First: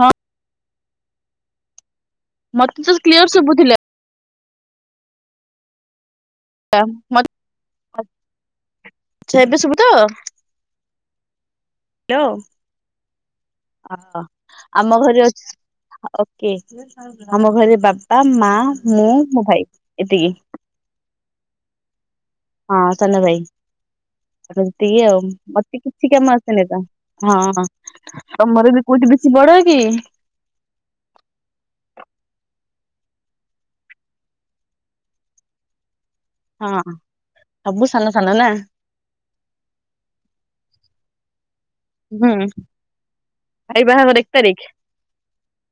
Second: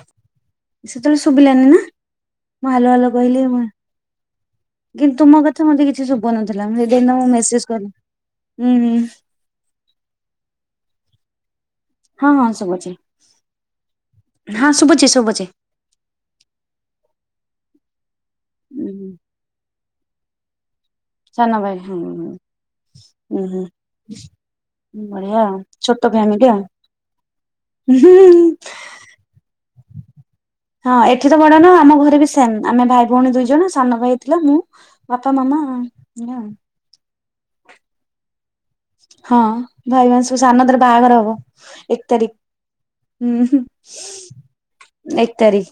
ହଁ। ସେତେବେଳେ ଶୁଭିଲାନି ନା। ମୁଁ ମୋତେ ହାଲୋ ସବୁ ହାଲୋ କ୍ଲିୟର କହିଲି ଶୁଭୁଥିଲା। କିନ୍ତୁ ମୋ କଥା ମତେ କିଛି ଶୁଭୁନି ବନଉଥିଲା ମୁଁ ସେ ଦିନ ମୁଁ ମତେ ମେସେଜ କଲି ହୁଁ ହୁଁ। ଆଛା ଏବେ ଶୁଭୁ ତ? ହଁ ହଁ ସୁବୁଛି। ଓ ଆମ ଘରେ ଶୁଭୁଛି ଅଛି ଓକେ। ଆମ ଘରେ ବା ତା ମା ମୁଁ ହୁଁ ମୋ ଭାଇ। ଏତିକି। ସାନ ଭାଇ ହୁଁ। ହଁ ସାନ ଭାଇ ହୁଁ ସେ ଆଉ ବଢିଆ ମତେ ଛୋଟ କିଛି କାମ ଫ୍ୟାମିଲି ଆଉ ଆସେନି ତ ହଁ ତମର ବି କୋଉଠି ବେଶୀ ବଡ଼ କି। ହଁ ଏଠି ତ ବଡ ନା ଆମ ଘରେ ବି ସେମ୍ ଆମେ ଭାଇ ଭଉଣୀ ଦୁଇ ଜଣ ସାନ ଭାଇ ଥିଲା ମୁଁ ବାପା ମାମା। ନୁହଁ। ହଁ ସବୁ ସାନ ସାନ ନା। ହଁ ଭାଇମାନେ ସବୁ ସାନ ଦାଦାର ବାହାଘର ହବ। ଏକ ତାରିଖ ହୁଁ ଭାଇ ବାହାଘର ଏକ ତାରିଖ ହଁ ଏକ ତାରିଖ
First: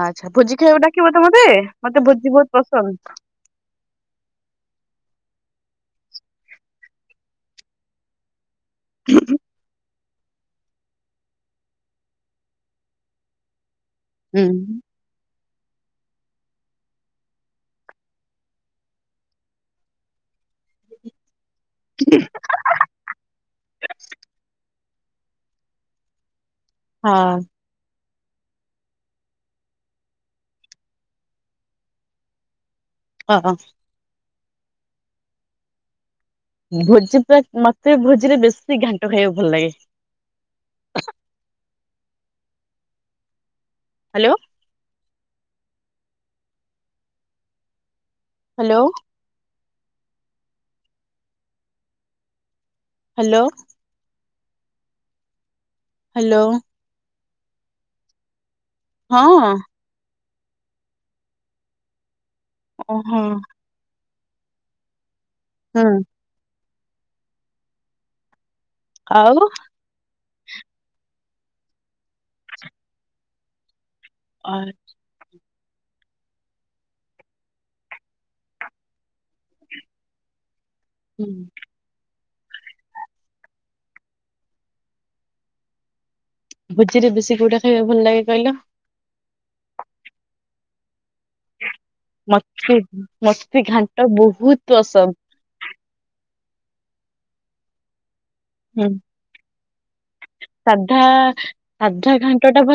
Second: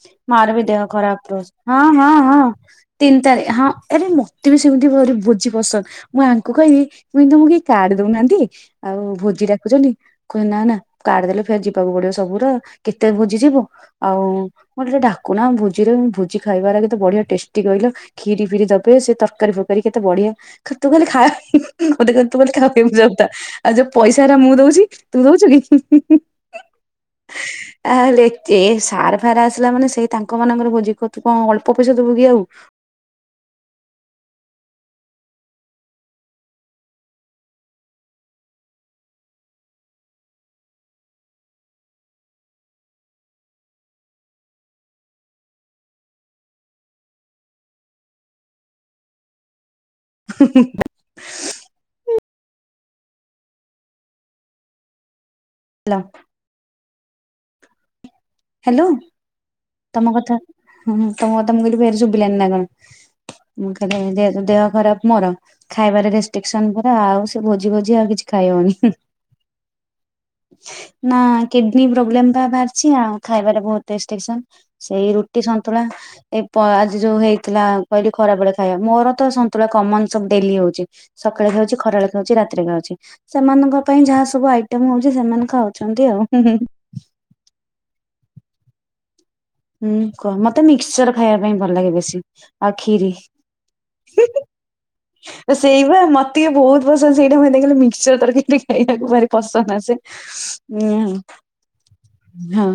ଆଚ୍ଛା ମାର ଭୋଜି ବି ଖାଇବାକୁ ଦେହ ଡାକିବ ତ ଖରାପ ମତେ ରହୁଛି ହଁ ମତେ ହଁ ଭୋଜି ହଁ ବହୁତ ପସନ୍ଦ। ତିନି ତାରିଖ ହଁ ଆରେ ମତେ ବି ସେମିତି ଭୋ କିଛି ପସନ୍ଦ ମୁଁ ୟାଙ୍କୁ କହିବି। ଟୁଇଁ ତମକୁ କେହି କାଡ ଦଉନାହାନ୍ତି? ଆଉ ଭୋଜି ଡାକୁଛନ୍ତି? କୁହେ ନା ନା କାଢ ଦେଲେ ଫେର ଯିବାକୁ ପଡିବ ସବୁର କେତେ ଭୋଜିଯିବ। ଆଉ ହୁଁ ମୁଁ ଟିକେ ଡାକୁ କୁ ଭୋଜିରେ ଭୋଜି ଖାଇବାର କେତେ ବଢିଆ ଟେଷ୍ଟି କହିଲ ଖିରି ଫିରି ଦେବେ ସେ ତରକାରୀ ଫରକାରୀ କେତେ ବଢିଆ ତୁତ ଖାଲି ଖାଇ। ହୋ ତୁ ଖାଲି ଖାଇବାକୁ ଯାଉଥା ଆଉ ଜୋ ପଇସା ଟା ମୁଁ ଦଉଛି। ତୁ ଦେଉଛୁକି? ହଁ। ତା ହେଲେ ଏ ସାର ଫାର୍ ଆସିଲା ମାନେ ସେଇ ତାଙ୍କ ମାନଙ୍କର ଭୋଜି କରୁ କଣ ଅଳ୍ପ ପଇସା ଦବୁ କି ଆଉ। ହଁ ହଁ। ଭୋଜି ପୁରା ମତେ ଭୋଜିରେ ବେଶୀ ଘାଣ୍ଟ ଖାଇବାକୁ ଭଲ ଲାଗେ। ହ୍ୟାଲୋ। ହ୍ୟାଲୋ। ହୁଁ ହୁଁ। ହ୍ୟାଲୋ। ହ୍ୟାଲୋ। ହ୍ୟାଲୋ ହଁ ତମ କଥା। ହୁଁ [unintelligible] ଲାନି ନା ଓହୋ କଣ ଖାଲି [unintelligible] ଦେହ ଖରାପ ମୋର। ହୁଁ ଖାଇବା ରେ ରେଷ୍ଟିକ୍ସ ପରା ଆଉ ସେ ଭୋଜି ଭୋଜି ଆଉ କିଛି ଖାଇ ହଉନି। ଆଉ? ନା କିଡନୀ ପ୍ରୋବ୍ଲେମ୍ ପା ବାହାରିଚି ଆଁ। ଖାଇବାରେ ବହୁତ ରେଷ୍ଟ୍ରିକ୍ସନ ଅ ସେଇ ରୁଟି ସନ୍ ନ୍ତୁଳା ଏଇ ପ ଆଜି ଯୋଉ ହେଇଥିଲା କହିଲି ଖରାବେଳେ ଖାଇବା ମୋର ତ ସନ୍ତୁଳା କମନ ସବୁ ଡେଲି ହଉଚି। ହୁଁ ସକାଳେ ଖାଉଚି ଖରାବେଳେ ଖାଉଚି ରାତିରେ ଖାଉଚି ସେମାନଙ୍କ ପାଇଁ ଯାହା ସବୁ ଆଇଟମ ହଉଚି ସେମାନେ ଖାଉଚନ୍ତି ଆଉ। ଭୋଜିରେ ବେଶୀ କୋଉଟା ଖାଇବା ଭଲ ଲାଗେ? କଇଲ ହୁଁ କ ମତେ ମିକ୍ସଚର ଖାଇବା ପାଇଁ ଭଲ ଲାଗେ ବେଶୀ ମତେ ଆଉ ଖିରି ମତେ ଘାଣ୍ଟ ବହୁତ ପସନ୍ଦ ସେଇ ପା ମତେ ଟିକେ ବହୁତ ପସନ୍ଦ ସେଇଟା ମୁଁ ଦେଖିଲ ମିକ୍ସର ତରକାରୀ। ହୁଁ ଖାଇବାକୁ ଭାରି ପସନ୍ଦ ଆସେ ଉଁ ସାଧା ହୁଁ।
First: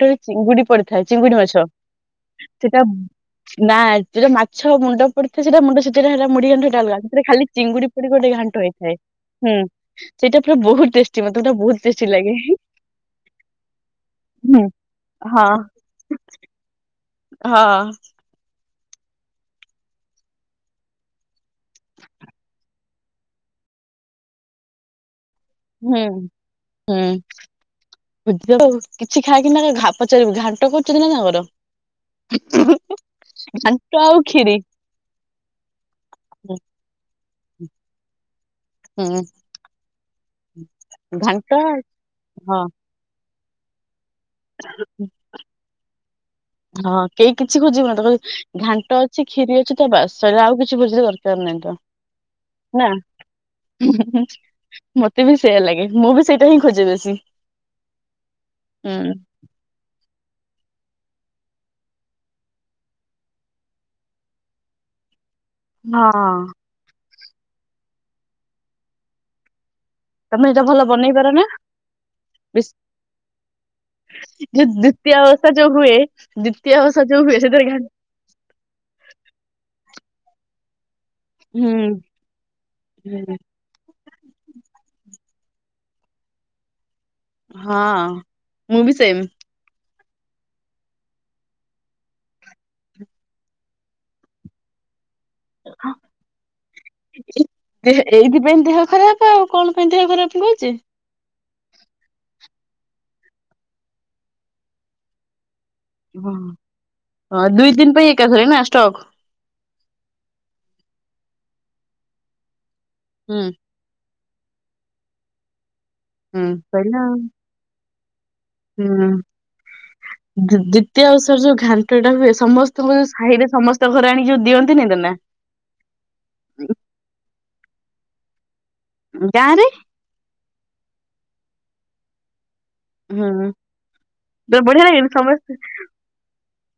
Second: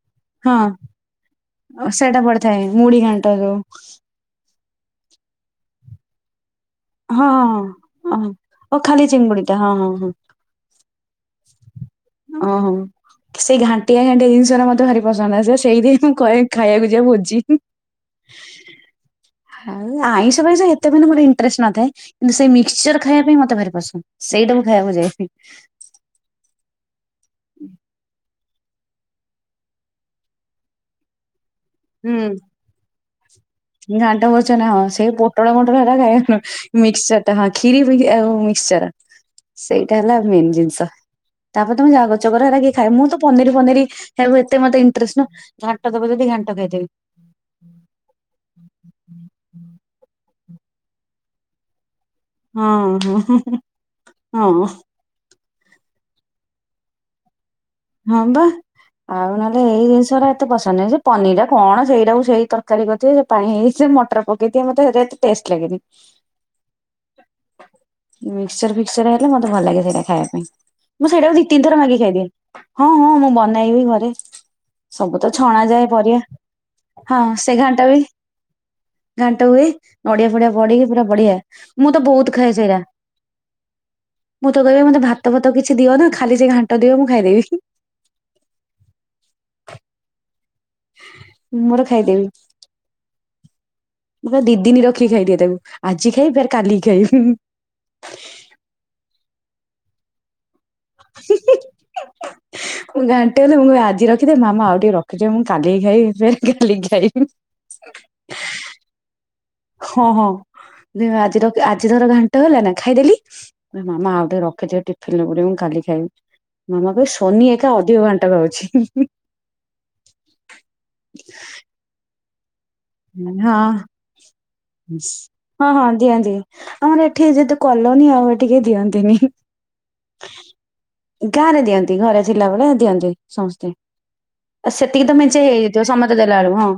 ଣ୍ଟ ରେ ଚିଙ୍ଗୁଡି ପଡିଥାଏ ଚିଙ୍ଗୁଡି ମାଛ ସେଇଟା ପଡିଥାଏ ସେଟା ମୁଢି ଘାଣ୍ଟ ଯୋଉ ନା ସେଟା ମା ଛଅ ମୁଣ୍ଡ ପଡିଥାଏ ସେଟା ମୁଣ୍ଡ ଛେଛଡା ହେଲା ମୁଡି ଘାଣ୍ଟ ଟ ଆଲଗା ହଁ ଖାଲି ଚିଙ୍ଗୁଡି ପଡି ହଁ ହଁ ଗୋଟେ ଘାଣ୍ଟ ଓ ହେଇଥାଏ। ଖାଲି ଚିଙ୍ଗୁଡ଼ିଟା ହୁଁ ହଁ ସେଇଟା ପୁରା ବହୁତ ଟେଷ୍ଟି ବହୁତ। ଟେଷ୍ଟି ଲାଗେ। ଓହୋ ସେଇ ଘାଣ୍ଟିଆ ଘାଣ୍ଟିଆ ଜିନିଷା ହୁଁ ମତେ ଭାରି ପସନ୍ଦ ହଁ ଆସେ ସେଇଥିପାଇଁ ମୁଁ କହେ ଖାଇବାକୁ ଯିବା ଭୋ ହଁ। ଆଉ ଆଇଁଷ ଫାଇଁଶ ପାଇଁଁ ହେତେ ବି ମୋର ଇନଟ୍ରେଷ୍ଟ ନଥାଏ ।କିନ୍ତୁ ସେଇ ମିକ୍ସଚର ଖାଇବା ପାଇଁ ମତେ ଭାରି ପସନ୍ଦ ସେଇଟାକୁ ଖାଇବାକୁ ଯାଏ। ହୁଁ। ହୁଁ। ହୁଁ ଉ କିଛି ଖାଇକିନା ଘା ପଚାରିବୁ ଘାଣ୍ଟ କରୁଚନ୍ତି ନା ତାଙ୍କର? ହୁଁ ଆଉ ଘାଣ୍ଟ ଖିରି କଚନା ହଁ ସେଇ ପୋଟଳ ପୋଟଳ ହେଲା ଖାଇବା ହୁଁ ନୁହଁ ମିକ୍ସଚର ଟା ହଁ ଖିରି ଆ [unintelligible] ସର ହୁଁ ସେଇ ସେଇଟା ହେଲା ମେନ୍ ଜିନିଷ ଘାଣ୍ଟ ତାପରେ ତମେ ଯାହା କରୁଚ କର ହେରା ହଁ କିଏ ଖାଏ ମୁଁ ତ ପନିର ପନିର ହେ ଏତେ ମତେ ଇଟରେଷ୍ଟ ନ ଘାଣ୍ଟ ଦେବ ଯଦି ଘା ହଁ କେହି କିଛି ଖୋଜିବୁନ ତ ଘାଣ୍ଟ ଅଛି କ୍ଷୀରି ଅଛି ତ ବାସ। [unintelligible] ଆଉ କିଛି ବୁଝିଲେ ଦରକାର ନାହିଁ ତ। ହଁ ନା ହଁ ହଁ ହଁ। ସେଇୟଆ ଲାଗେ ମୁଁ ବି ସେଇଟା ହିଁ ଖୋଜେ ବେଶୀ। ହଁ ବା ହୁଁ ଆଉ ନହେଲେ ଏଇ ଜିନିଷରା ମତେ ପସନ୍ଦ ନାହିଁ ପନି ଟା କଣ ସେଇଟାକୁ ସେଇ ତରକାରୀ କରିଥିବ ସେ ପାଣି ହେଇ ମଟର ପକେଇଥିବେ ମତେରେ ଟେଷ୍ଟ ଲାଗେନି। ହଁ [inaudible] ମିକ୍ସଚର ଫିକସର ହେଲେ ମତେ ଭଲ ଲାଗେରେ ଖାଇବା ପାଇଁ ତମେ ଏଇଟା ଭଲ ମୁଁ ବନେଇ ପାର ସେଇଟାକୁ ନା ଦି ତିିଥର ମାଗି ଖାଇଦିଏ। ବେଶ୍ ହଁ ହଁ ମୁଁ ବନେଇବି ଘରେ ଯୋଉ ଦ୍ଵିତୀୟ ସବୁ ତ ଓଷା ଛଣା ଯୋଉ ଯାଏ ହୁଏ ପରିବା ଦ୍ଵିତୀୟ ଓଷା ହଁ ଯୋଉ ହୁଏ ସେ ସେଥିରେ ଘା ଘାଣ୍ଟ ବି ଘାଣ୍ଟ ହୁଏ। ନଡିଆ ଫଡିଆ ପଡିକି ବଢିଆ ହୁଁ ମୁଁ ତ ବହୁତ ଖାଏ ସେଇଟା ହୁଁ ମୁଁ ତ କହିବି ମତେ ଭା ତମ ତାକୁ କିଛି ଦଅ ନା ଖଲି ଯେ ଘାଣ୍ଟ ଦିଅଁ ଖାଇଦେବି। ହଁ ମୁଁ ବି ସେମ୍। ମୋର ଖାଇଦେବି [inaudible] ଦିଦିନି ର ଖି ଖାଇଦିଏ ତାବୁ ଆଜି ଖାଇବି ଫାର କାଲିି ଖାଇଵି [inaudible] ଏଇଥିପାଇଁ ଦେହ ଖରାପ ଆଉ କଣ ପାଇଁ ଦେହ ଖରାପ ହୁଏ। [inaudible] ମୁଁ ଘାଣ୍ଟ ଗଲେ ମୁଁ ଆଜି ରଖିଦି ମାମା ଆଉ ଟିକେ ରଖିଦେ ମୁଁ କାଲି ଖାଇ ଫ ହଁ କାଲି ଖାଇ [inaudible] ଦୁଇ ଦିନ ପାଇଁ ଏକାଥରେ ନା ଷ୍ଟକ୍ ହଁ ହଁ ଆଜିର ଆଜିର ଘାଣ୍ଟ ହେଲା ନା ଖାଇଦେଲି ହୁଁ ମାମା ରଖିିବେ ଟିଫନରେ ମୁଁ କାଲି କହିଲା [unintelligible] ଶୋନି ଏକା। [inaudible] ହୁଁ ଦ୍ଵିତୀୟ ଔଷର ଯୋଉ ଘାଣ୍ଟ ଟା ହୁଏ। ସମସ୍ତ ହଁ ତ ନା [inaudible] ହଁ ହଁ ଦିଅ ଦି ଆମର ଏଠି ଯେତ କଲୋନୀ ଆଉ ଏ ଟିକେ ଦିଅନ୍ତିନି ଗାଁ ରେ [inaudible] ଗାଁ ରେ ଦିଅନ୍ତି ଘରେ ଥିଲାବେଳେ ଦିଅନ୍ତି ହୁଁ ସମସ୍ତେ ପୁରା ଆ ବଢିଆ ସେତିକି ଲାଗେନି ତ ମେଞ୍ଚେ ସମସ୍ତେ ହେଇଯାଇଥିବ ସମସ୍ତେ ଦେଲା ବେଳକୁ ହଁ।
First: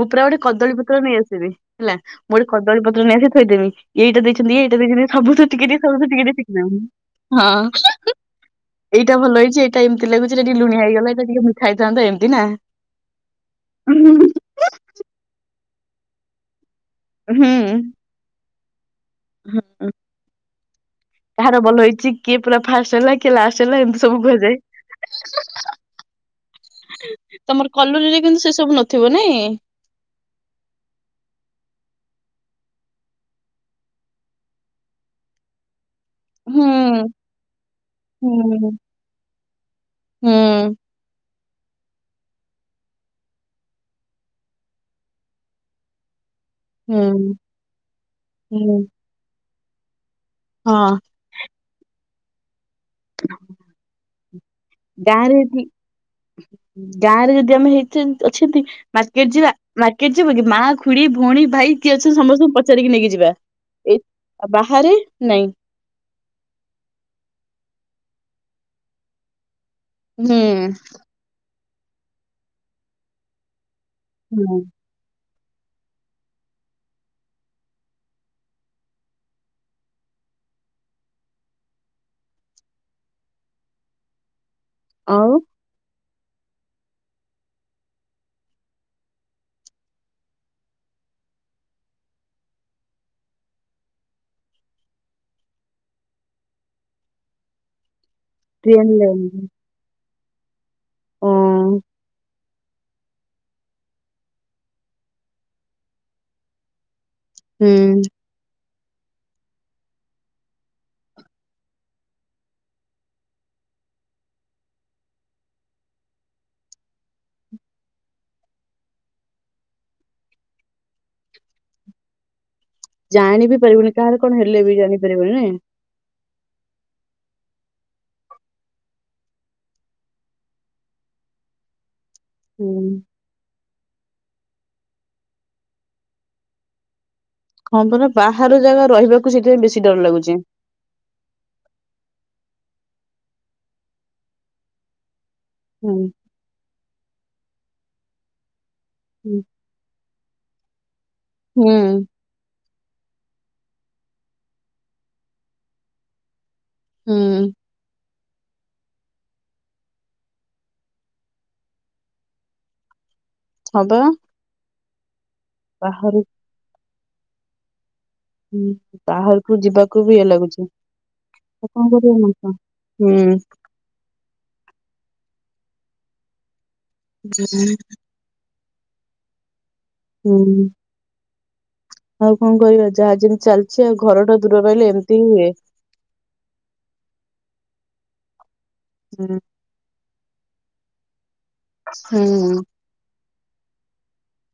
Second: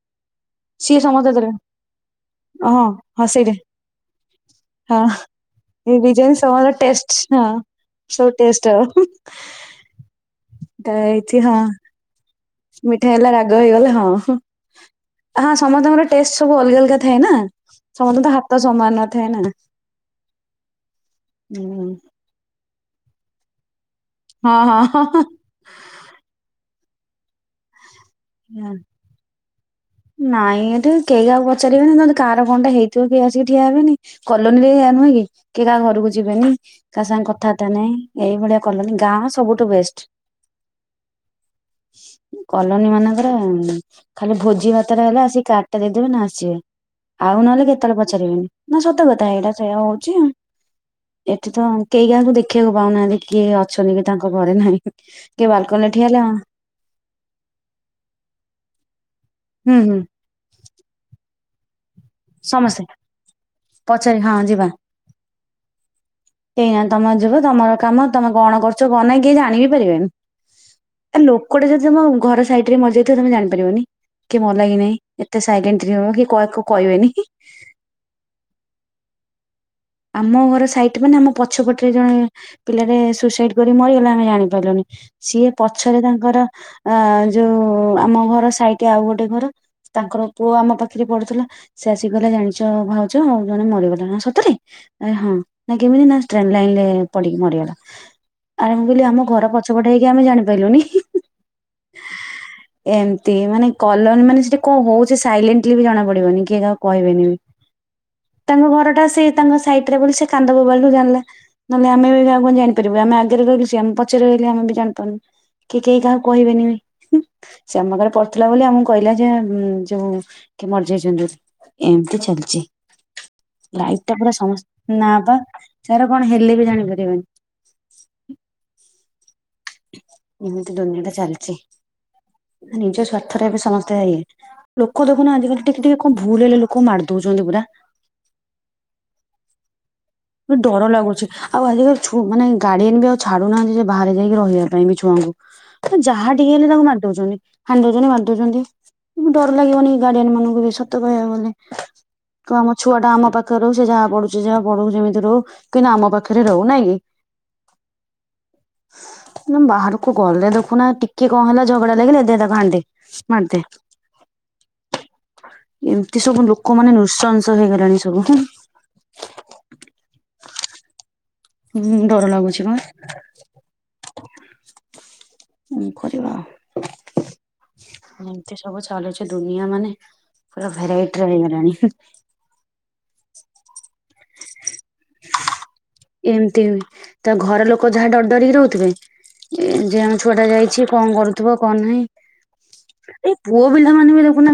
ମୁଁ ପୁରା ଗୋଟେ କଦଳୀ ପତ୍ର ସିଏ ନେଇ ସମସ୍ତେ ଆସିବେ ଦେଲେ ହେଲା ଗୋଟେ କଦଳୀ ହଁ ପତ୍ର ହଁ ନେଇଆସି ସେଇଟା ଥୋଇଦେବେ ଏଇଟା ଦେଇଛନ୍ତି ଇ ଏଇଟା ହଁ ଦେଇଛନ୍ତି ସବୁଥିରୁ ଟିକେ ଟିକେ ଏ ସବୁଥିରୁ ଟିକେ ବିରିୟାନୀ ଟିକେ ଶିଖି ସମସ୍ତଙ୍କର ଦେମି ଟେଷ୍ଟ ହଁ ସବୁ ଟେଷ୍ଟ ଆଉ। ଏଇଟା ଭଲ ହେଇଛି ଏଇଟା ଏମତି ଲାଗୁଛି ଟିକିଏ ଲୁଣିଆ ଟା ହେଇଗଲା ଏଇଟା ହେଇଛି ଟିକେ ହଁ ମିଠା ହେଇଥାନ୍ତା ଏମିତି ନା? ମିଠା ହେଲା ରାଗ ହେଇଗଲା ହଁ। ହଁ ସମସ୍ତଙ୍କର ଟେଷ୍ଟ ସବୁ ଅଲଗା ଅଲ ଥାଏ ନା ହୁଁ ସମସ୍ତେ ତ ହାତ ତ ସମାନ ଥାଏ ନା ହୁଁ କାହାର ଭଲ ହୁଁ ହେଇଛି କିଏ ପୁରା? ଫାଷ୍ଟ ହେଲା କିଏ ଲାଷ୍ଟ ହେଲା ଏମିତି ସବୁ ହଁ ଭୁଜାଏ। ହଁ ହଁ ତମର କଲୁ ଯଦି କିନ୍ତୁ ସେ ହଁ। ସବୁ ନଥିବ ନାଇଁ। ନାଇଁ ଏଠି କେହି ଆଉ ପଚାରିବେନି ଯଦି କାହାର କଣଟା ହେଇଥିବ କିଏ ଆସିକି ଠିଆ ହେବେନି କଲୋନୀରେ ଇଆ ନୁହେଁ କିଏ କାହା ଘରକୁ ଯିବେନି ହୁଁ କା ସାଙ୍ଗ କଥାବାର୍ତ୍ତା ନାଇଁ ଏଇ ଭଳିଆ ହୁଁ କଲୋନି ଗାଁ ସବୁଠୁ ବେଷ୍ଟ। ହୁଁ କଲୋନୀ ମାନଙ୍କରେ ଖାଲି ଭୋଜି ଭାତ ହେ ଆ କାଡ୍ ଟେ ଦେଇଦେବେ ନା ଆଉ ହୁଁ ନହେଲେ କେତେବେଳେ ପଚାରିବେନି ହୁଁ ନା ସତ କଥା ଏଇଟା ସେଇଆ ହଉଛି। ହଁ ଏଠି ତ କେହି କାହାକୁ ଦେଖି ଦେଖିବାକୁ ପାଉନାହାନ୍ତି କିଏ ଅଛନ୍ତି କି ତାଙ୍କ ଘରେ ନାହିଁ ଗାଁରେ କିଏ ଯଦି ବାଲକନ ଠିଆ ହେଲେ ହଁ? କେ ଯିବା ମାରକେଟ୍ ଯିବ କି ମା ଖୁଡି ଭଉଣୀ ଭାଇ ଏ ଅଛନ୍ତି ସମସ୍ତଙ୍କୁ ସମସ୍ତେ ପଚାରିକି ନେଇକି ଯିବା ଏ ପଚାରି ହଁ ଯିବା। ବାହାରେ ନାଇଁ କେହି ନାହାନ୍ତି ତମେ ଯିବ ତମର କାମ ତମେ କଣ କରୁଛ କଣ ନାଇ କିଏ ଜାଣିବି? ହୁଁ। କୁଆଡ଼େ [unintelligible] ଘର ସାଇଡ ରେ ମରିଯାଇଥିବା ତମେ ଜନିପାରିବନି। କିଏ ହୁଁ ମଲା କି ନାହିଁ। ଏତେ ସାଇଲେଣ୍ଟ କାହାକୁ କହିବେନି [inaudible] ଆମ ଘର ସାଇଟରେ ମାନେ ପଛପଟରେ ଜଣେ ପିଲାଟେ ସୁସାଇଡ କରି ମରିଗଲା ଆମେ ଜାନ [unintelligible] ଆଉ ସିଏ ପଛରେ ତାଙ୍କ ଆ ଯୋଉ ଆମ ଘର ସାଇଟ ଆଉ ଗୋଟେ ଘର ତାଙ୍କର ପୁଅ ଆମ ପାଖରେ ପଢୁଥିଲା ସେ ଆସିିକି କହିଲା ଜାଣିଚ ଭାଉଜ ଜଣେ ମରିଗଲା ନା ସତରେ। ଆରେ ହଁ ନା କେମିତି ଟ୍ରେନଲାଇନ ରେ ପଡିକି ମରିଗଲା। ଆରେ ମୁଁ ଟ୍ରେନ କହିଲି ଆମ ଲାଇନ ଘର ପଛପଟେ ଆମେ ଜାଣିପାରିଲୁନି। ଓ। ଏମତି ମାନେ କଲନ ମାନେ ସେଠି କଣ ହଉଛି ସାଇଲେଣ୍ଟଲି ବି ଜଣା ପଡିବନି କିଏ କାହାକୁ କହିବ ହୁଁ ତାଙ୍କ ଘର [unintelligible] ତାଙ୍କ ସାଇଟର ବୋଲି ସେ କାନ୍ଦ ବୋବାଳିରୁ ଜାଣିଲା ନହେଲେ ଆମେ ବି କାହାକୁ କଣ ଜାଣିପାରିବୁ ଆମେ ଆଗରେ ରହିଲେ ସିଏ ଆମ ପଛରେ ରହିଲି ଆମେ ବି ଜାଣିପାରୁନୁ କି କେହି କାହାକୁ କହିବେନି ସେ ଆମ କରେ ପଢୁଥିଲା ବୋଲି ଆମକୁ କହିଲା ଯେ ଯଉ କି ମରିଯଯାଇଛନ୍ତି ଏମିତି ଚାଲିଛି। ଜାଣି ବି ପାରିବୁନି କାହାର କ ସମ ନାପା ସାଡେ କଣ ହେଲେ ବି ଜାଣିପାରିବନି। ଏମିତି ଦୁନିଆ ଟା ଚାଲଚି। ହୁଁ ନିଜ ସ୍ୱାର୍ଥଟାକୁ ସମସ୍ତେ ଲୋକ ଦେଖୁନ ଆଜିକାଲି ଟିକେ ଟିକେ କଣ ଭୁଲ ହେଲେ ଲୋକ ମାର ହଁ ପରା ବାହାର ଜାଗାରେ ରହିବାକୁ ସେଥିପାଇଁ ବେଶୀ ଡର ଲାଗୁଚି। ଡର ଲାଗୁଛି ଆଉ ଆଜିିକାଲି ଛୁଆ ମାନେ ଗାର୍ଡିଆନ୍ ଆଉ ଛାଡ଼ୁନାହାନ୍ତି ଯେ ବାହାରେ ଯାଇକି ରହିବା ପାଇଁ ବି ଛୁଆଙ୍କୁ। ହୁଁ ତ ଯାହା ଟିକେ ହେଲେ ତାକୁ ମାରି ଦଉଚନ୍ତି। ହାଣିଦୋଉଚନ୍ତି ମାରିଦୋଉଚନ୍ତି। ଡର ଲାଗିବନି ଗାର୍ଡ଼େନମାନାନଙ୍କୁ ବି ସ ସତ କହିବାକୁ ଗଲେ ହୁଁ କଣ ଛୁଆଟା ଆମ ପାଖରେ ସେ ଯାହା ପଢୁଛି ଯହା ପଢ଼ାଉ ଯେମିତି ରହୁ କିନ୍ତୁଆାମ ପାଖରେ ରହୁ ନା କି? ହୁଁ ବାହାରକୁ ଗଲେ ଦେଖୁନା ଟିକେ କଣ ହେଲା ଝଗଡା ଲାଗିଲା ଦେ ତାକୁ ହଣିଦେ। ମାରଦେ। ହଁ ବା। ଏମିତି ସବୁ ଲୋକମାନେ ନୁ ନୁରସଂସ ହେଇଗଲେଣି। ହୁଁ ବାହାରକୁ ଯିବାକୁ ବି ଇଏ ଲଗୁଛି। ଆଉ କଣ ହୁଁ କରିବା ଡର ଲାଗୁଛି ବା ମଣିଷ। ହୁଁ କରିବା। ଯେଁ ଏମିତି ସବୁ ଚାଲିଛି ଦୁନିଆ ମାନେ ହୁଁ ପୁରା ଭେରାଇଟିର ହେଇଗଲା। ଆଣି ଆଉ କଣ କହିବା ଯାହା ଯେମତି ଚାଲିଚି ଆଉ ଘରଠୁ ଦୂରରେ ରହିଲେ ଏମିତି ହିଁ ହୁଏ। ଏମିତି ତା ଘର ଲୋକ ଯାହା ଡରଡରିକ ରହୁ ହୁଁ ଏ ଯେ ଆମ ଛୋ ଛୁଆଟା ଯାଇଛି କଣ କରୁ ହୁଁ। ଏଇ ପୁଅପିଲାମାନେ ବି ଦେଖୁନା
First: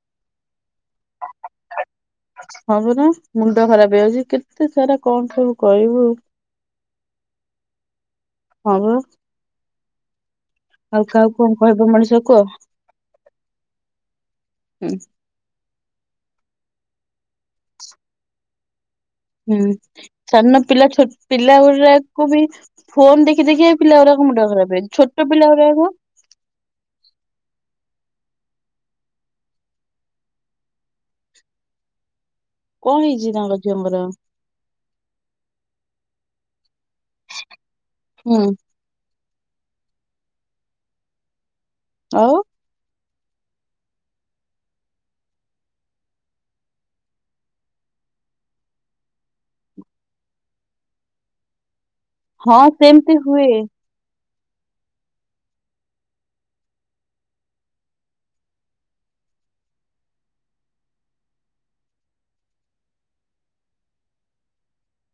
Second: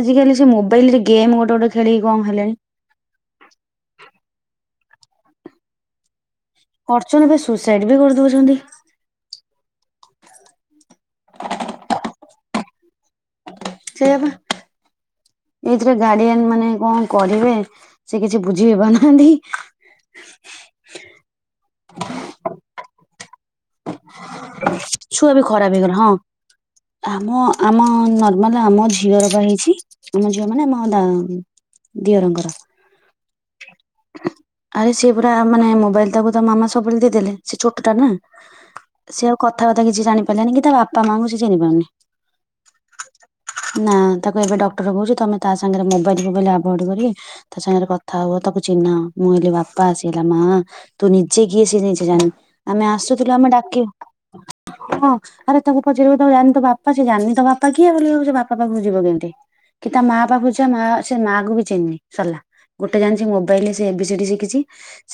ଆଜିିକାଲି ସେ ମୋ ମୋବାଇଲରେ ଗେମ୍ ଗୋଟେ ଗୋଟେ ଖେଳିକି କଣ ହେଲେଣି। ହଁ ପରା ମୁଣ୍ଡ ଖରାପ ହେଇଯାଉଛି କେତେ ସାରା କଣ ଖାଇବୁ କହିବୁ ମାରଚନ୍ତି ଫେରେ ସୁଇସାଇଡ ବି କରିଦୋଉ ହଁ ପା। ଆଉ କାହାକୁ କଣ କହିବ ମଣିଷକୁ ଆଉ। ସେଇଆ ପା ନି ରେ ଗାର୍ଡିଆନ ମାନେ କଣ କରିବେ ସେ କିଛି ବୁଝି ହେବାନା ହୁଁ ସାନପିଲା ଛୋ-ପିଲାଗୁଡାକୁ ବି ଫୋନ ଦେ ଛୁଆ ବି ପିଲା ଖରାପ ଗୁଡାକ ହେଇଗଲା ହଁ ଆମ ଆମ ନ ମାନେ ଆମ ଝିଅର ପା ହେଇଚି ଆମ ଝିଅ ମାନେ ଆମ ଦା-ଦିଅରଙ୍କର। କଣ ହେଇଛି ତାଙ୍କ ଝିଅଙ୍କର। ଆରେ ସିଏ ପୁରା ମାନେ ଆ ମୋବାଇଲ ତାକୁ ତା ମାମା ସବୁବେଳେ ଦେଇଦଲେ ସେ ଛୋଟଟା ନା ହୁଁ। ସିଏ ଆଉ କଥାବାର୍ତ୍ତା କିଛି ଜଣିପାଇଲାନି କି ତା ବାପମାଙ୍କୁ ସିଏ ଚିହ୍ନିପାରୁନି। ଆଉ ନା ତାକୁ ଏବେ ଡକ୍ଟର କୋହୁଚି ତମେ ତା ସାଙ୍ଗରେ ମୋବାଇଲି ଫୋବାଇଲି ଆଭଏଡ କରିକି ତା ସାଙ୍ଗରେ କଥା ହୁଅ ତାକୁ ଚିହ୍ନାଅ ମୁଁ ହେଲି ବାପା ସିଏ ହେଲା ମା ତୁ ନିଜେ କିଏ ଯାଇଁ ଚି ଜାଣି ହଁ ଆମେ ସେମିତି ଆସୁ କି ହୁଏ ଆମେ ଡାକି ହଁ ଆରେ ତାକୁ ପଚାରିବ ତା ଯାଆନି ତା ବାପା ସିଏ ଜାଣନି ତା ବାପା କିଏ ବୋଲି ଭାବୁଚି ବାପା ପାଖକୁ ଯିବ କେମତି କି ତା ମା ପାଖକୁ ଯା ମା ସେ ମାଆକୁ ବି ଚିହ୍ନନି ସରଲା ଗୋଟେ ଜାଣିଚି ମୋବାଇଲରେ ସିଏ ଏ ବି ସି ଡ଼ି ଶିଖିଚି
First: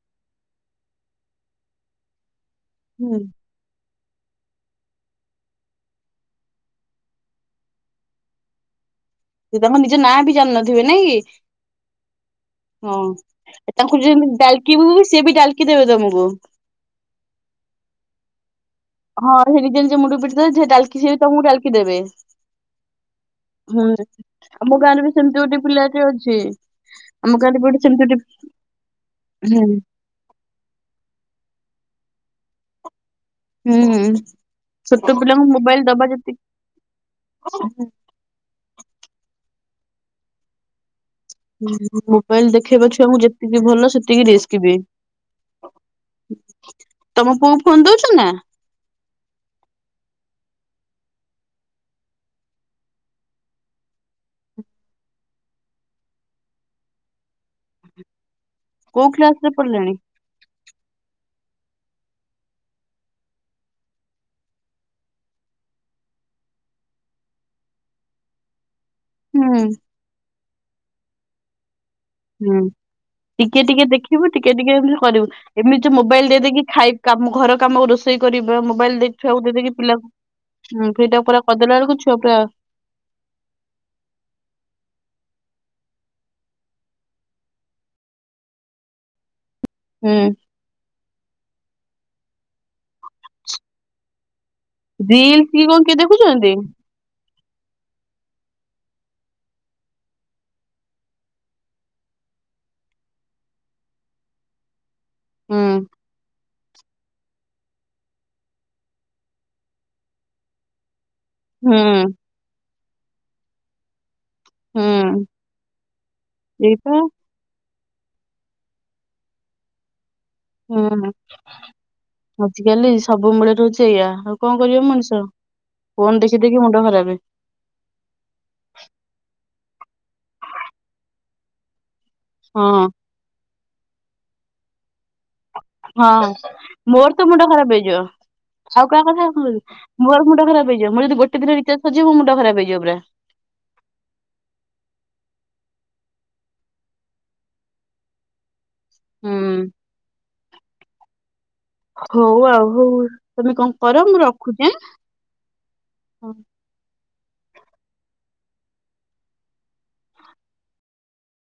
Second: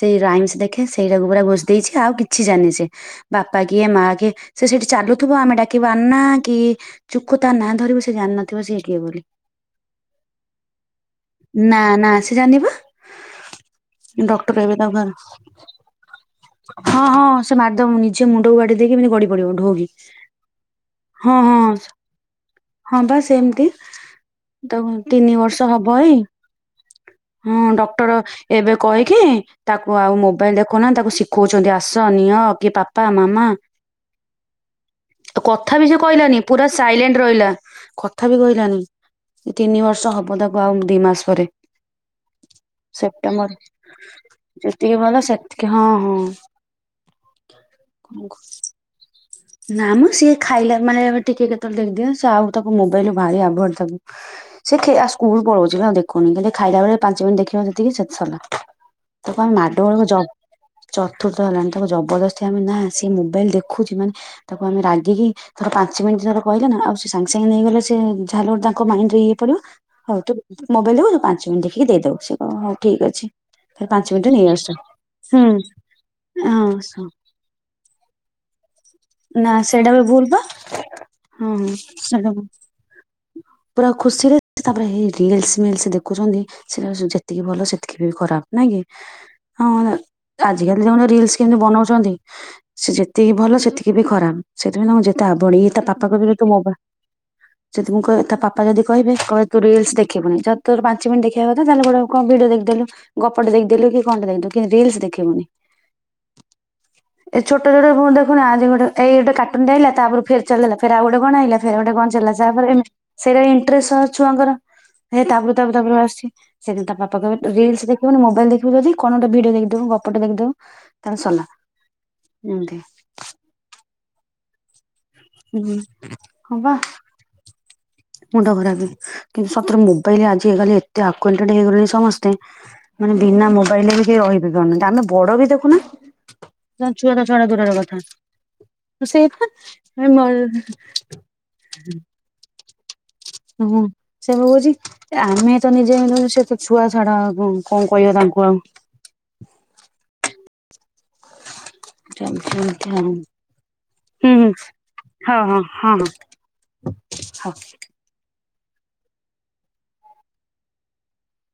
ସେଇ ରାଇମସ ଦେଖେ ସେଇଟାକୁ ପୁରା ଘୋଷି ଦେଇଚି ଆଉ କିଛି ଜାଣି ହୁଁ। ବାପା କିଏ ମା କି ସିଏ ସେଇଠି ଚାଲୁଥିବ ଆମେ ଡାକିବୁ ଆନା କି ଚୁକୁ ତା ନାଁ ଧରିବୁ ସିଏ ଜାଣନଥିବ ସିଏ କିଏ ବୋଲି। ତାଙ୍କ ନିଜ ନାଁ ବି ଜାଣିନଥିବେ ନାଇଁକି ନା ନା ସେ ଜାଣିନି ପା ହଁ ତାଙ୍କୁ ଯେ ଡକ୍ଟର ଏବେ ତାକୁ ଡାଲକିବୁ ସିଏ ବି ଡାଲକି ଦେବେ ତମକୁ। ମାରଦବ ନିଜେ ମୁଣ୍ଡକୁ ବାଡ଼େଇଦେଇକି ଏମିତି ଗଡି ହଁ ପଡିବ ସେ ନିଜ ଢ଼ୋକି ନିଜ ମୁଣ୍ଡକୁ ପିଟି ଦେବେ ସେ ଡାଲକି ସିଏ ବି ହଁ ତମକୁ ହଁ ଡାଲକି ଦେବେ। ହଁପା ସେମିତି। ହୁଁ ଆମ ତାକୁ ଗାଁରେ ବି ତିନି ସେମିତି ଗୋଟେ ବର୍ଷ ହବ ପିଲାଟେ ଏଇ ଅଛି ଆମ ଗାଁରେ ହଁ ବି ଗୋଟେ ସେମିତି ଡକ୍ଟର ଗୋଟେ ଏବେ କହିକି ହୁଁ। ତାକୁ ଆଉ ମୋବାଇଲ ଦେଖଉନାନ୍ତି ତାକୁ ଶିଖଉଛନ୍ତି । ସାନିଅ । ଓକେ ତା ପ । ପାପା ମାମା ହୁଁ। ଛୋଟ ପିଲାଙ୍କୁ କଥା ମୋବାଇଲ ବି ସେ ଦବା କହିଲାନି ଯେତିକି ପୁରା ସାଇଲେଣ୍ଟ ରହିଲା କଥା ବି କହିଲାନି। ତିନି ବର୍ଷ ହବ ତାକୁ ଆଉ ଦିମାସ। ମୋବାଇଲ ଦେଖେଇବା ଛୁଆଙ୍କୁ ଯେତିକି ଭଲ ସେତିକି ରିସ୍କି ବି। ଯେତିକି ଭଲ ସେତିକି ହଁ ହଁ ତମ ପୁଅ ଫୋନ ଦଉଛ କଣ ନା। କହୁଚି ନା ମ ସିଏ ଖାଇଲା ମାନେ ଟିକେ କେତେବେଳେ ଦେଖିଦିଅ ସ ସେ ଆଉ ତାକୁ ମୋବାଇଲ ଭାରି ଆଭଏଡ଼ ତାକୁ ସେ ସ୍କୁଲୁ ପଳଉଛିବା ଆଉ ଦେଖୁନି ଖାଲି ଖାଇଲା ବେଳେ ପାଞ୍ଚ ମିନିଟ ଦେଖିବ ଯେତିକି ସେତିକି ସାରଲା। କଉ କ୍ଲାସରେେ ପଢି ଲାଣି । ଚତୁର୍ଥ ହେଲାଣି ତାକୁ ଜବରଦସ୍ତି ଆମେ ନା ସେ ମୋବାଇଲ ଦେଖୁଛି ମାନେ । ତାକୁ ଆମେ ରାଗିକି ଧର ପାଞ୍ଚ ମିନିଟ୍ ଧର କହିଲେ ନା ଆଉ ସେ ସାଙ୍ଗେ ସାଙ୍ଗେ ନେଇଗଲେ ସେ ଯାହା ହେଲେ ଗୋଟେ ତାଙ୍କ । ମାଇଣ୍ଡ ଇଏ ପଡିବ ହୁଁ। ହଉ ତୁ । ମୋବାଇଲୁ ପାଞ୍ଚ ମିନିଟ ଦେ ହୁଁ ଟିକେ ଟିକେ ପାଞ୍ଚ ଦେଖିବୁ ମିନିଟରେ ନେଇ ଟିକେ ଆସୁ ଟିକେ ଏମତି କରିବୁ ହୁଁ ଏମିତି ଯୋଉ ମୋବାଇଲ ଦେଇ ଦେଇକି ଖାଇ ହଁ କାମ ଘର କାମ ରୋଷେଇ କରିବ ମୋବାଇଲ ଦେଇ । ନା ସେଇଟା ବି ଭୁଲ ବା ପୁରା ହଁ କରିଦେଲା ବେଳକୁ ଛୁଆ ସେଟା ପୁରା ବି ପୁରା ଖୁସିରେ ତାପରେ ହେଇ । ରିଲିସ ମିର୍ଲସ ଦେଖୁଛନ୍ତି ସେଟା ଯେତିକି ଭଲ ସେତିକି ବି ଖରାପ ନାଇଁ କି? ହଁପରା ହୁଁ ଆଜିକାଲି ଜାଣିନୁ ରିଲସ କେମତିି ବନଉଛନ୍ତି ଛନ୍ତି । ସେ ଯେତିକି ଭଲ ସେତିକି । ଖରାପ । ସେଥିପାଇଁ ତାକୁ ଯେତେ ରିଲସ ଆଭଏଡ୍ କି ଇଏ କଣ ତା କିଏ ପାପା କହିବେ ନାଇ ତୁ ଦେଖୁଛନ୍ତି ମୋବା ଯଦି ମୁଁ କହି ତା ପାପା ଯଦି କହିବେ କହିବେ ତୁ ରିଲସ ଦେଖିବୁନି ଯଦିତୋର ପାଞ୍ଚ ମିନିଟ ଦେଖିବା କଥା ତାହେଲେ ଗୋଟେ ଭିଡିଓ ଦେଖିଦେଲୁ ଗପଟେ ଦେଖଦେଲୁ କି କଣଟେ ଦେଖିଦଲୁ କିନ୍ତୁ ରିଲସ ଦେଖିବୁନି। ଖି ବୁନି ହୁଁ । ଏ ଛୋଟ ଛୋଟଭୁଲ ଦେଖୁନୁ ଆଜି ଗୋଟେ। ଏଇ ଗୋଟୋକାଟୁନଟେ ଆଇଲା ତାପରେ ଫିର ଚଲେଇଲା ଫିର ଆଉଗୋଟେ। କଣ ଆଇଲା ହୁଁ ଫେରୋଗୋଟେ କଣ ଚାଲିଲା ତା ପରେ । ସେଇଟା ଇଣ୍ଟରେଷ୍ଟ । ଛୁଆଙ୍କର ହେଇ ହୁଁ ତାପରୁ ତାପରୁ ତାପରୁ ଆସୁଛି ସେଇଥି ପାଇଁ ତା ଏଇପା ପାପା କହିବେ ରୀଲସ ଦେଖ । ବୁନୀ ମୋବାଇଲ ଦେଖିବୁ ଯଦି କଣୋ ଗୋଟେ ଭିଡିଓ ଦେଖିଦବୁ । ହୁଁ ଏମିତି। ଆଜିକାଲି ସବୁ ମୂଳେ ରହୁଛି। ସେଇଆ ଆଉ କଣ କରିବ ମଣିଷ ହୁଁ। । ଫୋନ ଦେଖି ହଁ ଦେଖି ବା। ମୁଣ୍ଡ ଖରାପ । ମୁଣ୍ଡ ଖରାପ । କିନ୍ତୁତଥିରେ ମୋବାଇଲ ଆଜି ହେଗଲି ଏତେ ଆକ୍ୱାଣ୍ଟେଡ଼ ହେଇଗଣି ସମସ୍ତ। ହଁ ମାନେ ବିନା ମ କହଲେ ବି ସେ ରହିିବେ ଆମ। ହଁ ମୋର ତ ଛଡା ମୁଣ୍ଡ ଦୂରର ଖରାପ କଥା ହେଇଯିବ ଆଉ କାହା କଥା ସେଇପା କ ମୋର ମୁଣ୍ଡ ଖରାପ ହେଇଯିବ ମୁଁ ଯଦି ଗୋଟେ ଦିନ ରିଚାର୍ଜ ସରିଯିବ ମୋ ମୁଣ୍ଡ ଖରାପ ହେଇଯିବ। ପୁରା। ହୁଁ ସେ ଭ କହୁଛି ଆମେ ତ ନିଜେ ସେ ତ ଛୁଆ ଛାଡା କଣ କହିବ ତାଙ୍କୁ ଆଉ। ହୁଁ। ହଉ ଆଉ ହଉ ହୁଁ ତମେ କଣ କର ମୁଁ ହୁଁ ରଖୁଛି ହଁ ହଁ ହଁ ହଁ ଏଁ। ହଉ।